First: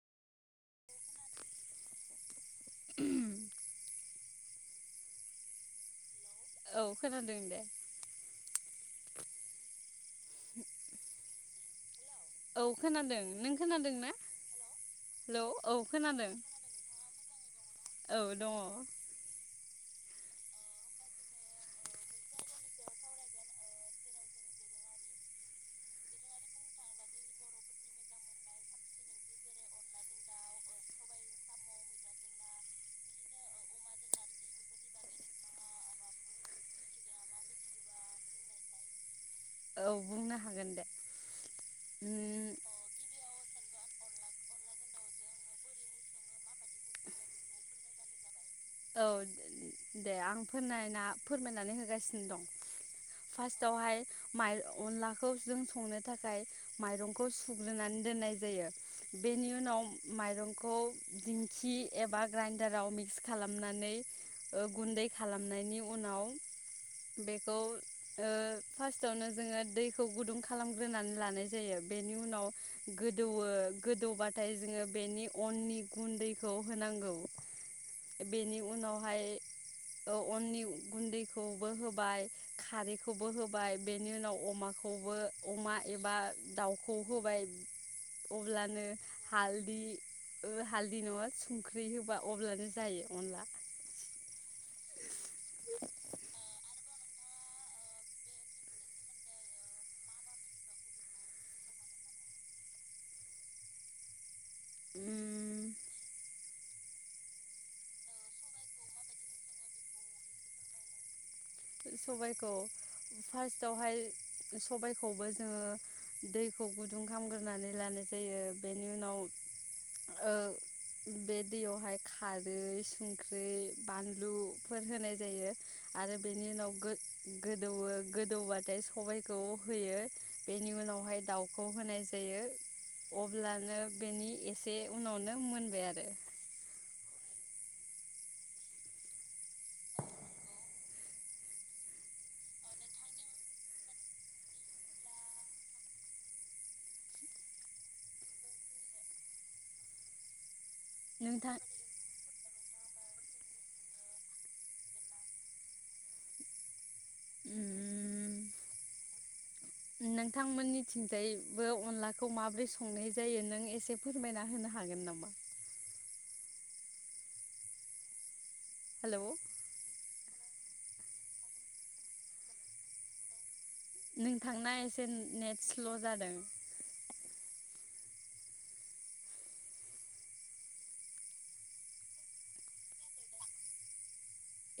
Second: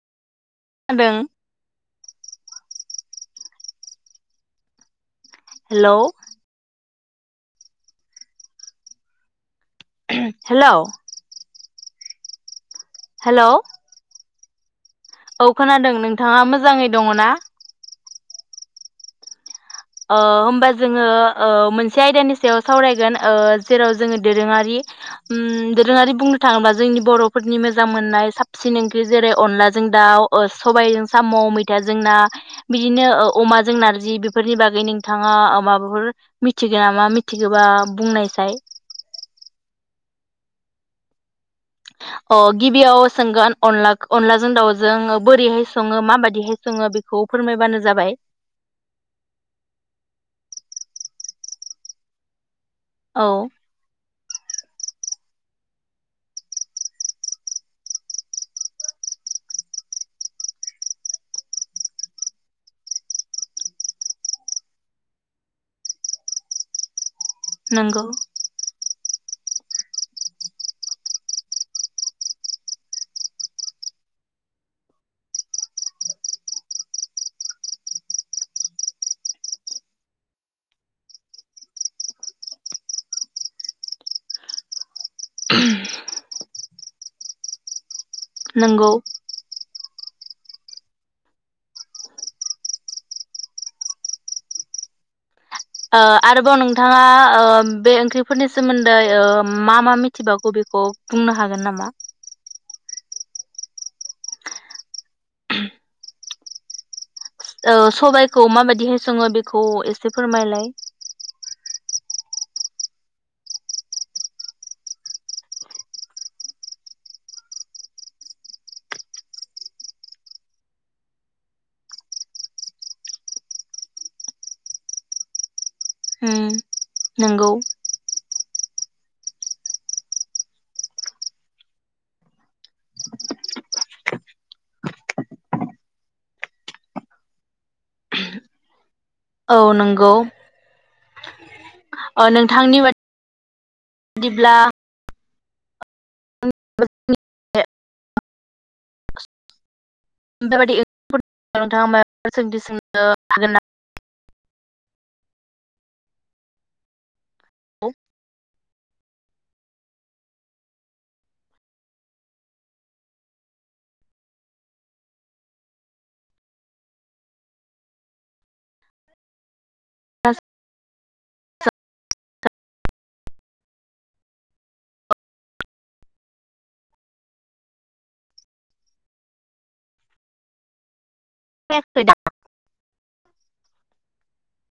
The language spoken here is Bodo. जादों हेल' औ खोनादों दे। हेलौ औ खोनादों हेलौ नों खोनादों ना? औ खोनादों नोंथाङा मोजाङै दङना? औ दङ। ओ होमबा जोङो ओ मोनसे आयदानि सायाव सावरायगोन जेराव जोङो दोरोङारि दोरोङारि बुंनो थाङोबा जोंनि बरफोरनि मोजां मोननाय साबसिन ओंख्रि जेरै अनलाजों दाउ, सबायजों साम, मैथाजों ना बिदिनो अमाजों नारजि बेफोरनि बागै नोंथाङा माबाफोर मिथिगौ नामा मिथिगबा बुंनायसाय। औ बुंनो हागोन दे। अ उम गिबियाव सोंगोन अनला अनलाजों दाउजों बोरैहाय सङो माबायदिहाय सङो बेखौ फोरमायबानो जाबाय। औ दे आं फोरमायना फोरमायनानै होगासिनो दं। औ फारस्ट आव हाय माइ अनलाखौ जों संनो थाखाय माइरंखौ सुग्रोनानै दोननाय जायो बेनि उनाव माइरंखौ दिंखि एबा ग्राइडाराव मिक्स खालामनानै ओ गुन्दै खालामनायनि उनाव बेखौ ओ नंगौ फार्स्ट फार्स्टावनो जोङो दैखौ गुदुं खालामग्रोनानै लानाय जायो बेनि उनाव गोदौवो गोदौबाथाय जोङो बेनि अननि गुनदैखौ होनांगौ। बेनि उनावहाय अननि गुन्दैखौबो होबाय खारैखौबो होबाय बेनि उनाव अमाखौबो अमा एबा दाउखौ होबाय अब्लानो नंगौ हाल्दि ओ हाल्दि नङा संख्रि होबा अब्लानो जायो अनला। ओ आरोबाव नोंथाङा बे ओंख्रिफोरनि सोमोन्दै मा मा मिथिबावागौ बेखौ बुंनो हागोन नामा? उम ओ सबायाइखौ माबाददिहाय सोङो बेखौ एसे फोरमायलाय? सबायखौ फार्टआवहाय सबायखौबो जोङो दैखौ गुदुं खालामग्रोनानै लानाय जायो बेनि उनाव ऐ बे दैयावहाय खारै, संख्रि, बानलुफोर होनाय जायो आरो उम बेनि उनाव नंगौ गो-गोदौवो गोदौबाथाय सबायखौ होयो बेनि उनावहाय दाउखौ होनाय जायो अब्लानो बेनि एसे उनावनो मोनबाय आरो औ नंगौ ओ नोंथांनि बाद बायदिब्ला [unintelligible] [unintelligible] नोंथां [unintelligible] उम [inaudible] नोंथांमोननिथिंजायबो अनलाखौ माबोरै संनाय जायो नों एसे फोरमायना होनो हागोन नामा? हेल' [unintelligible] नों थांना एसे नेट स्ल' जादों। [unintelligible]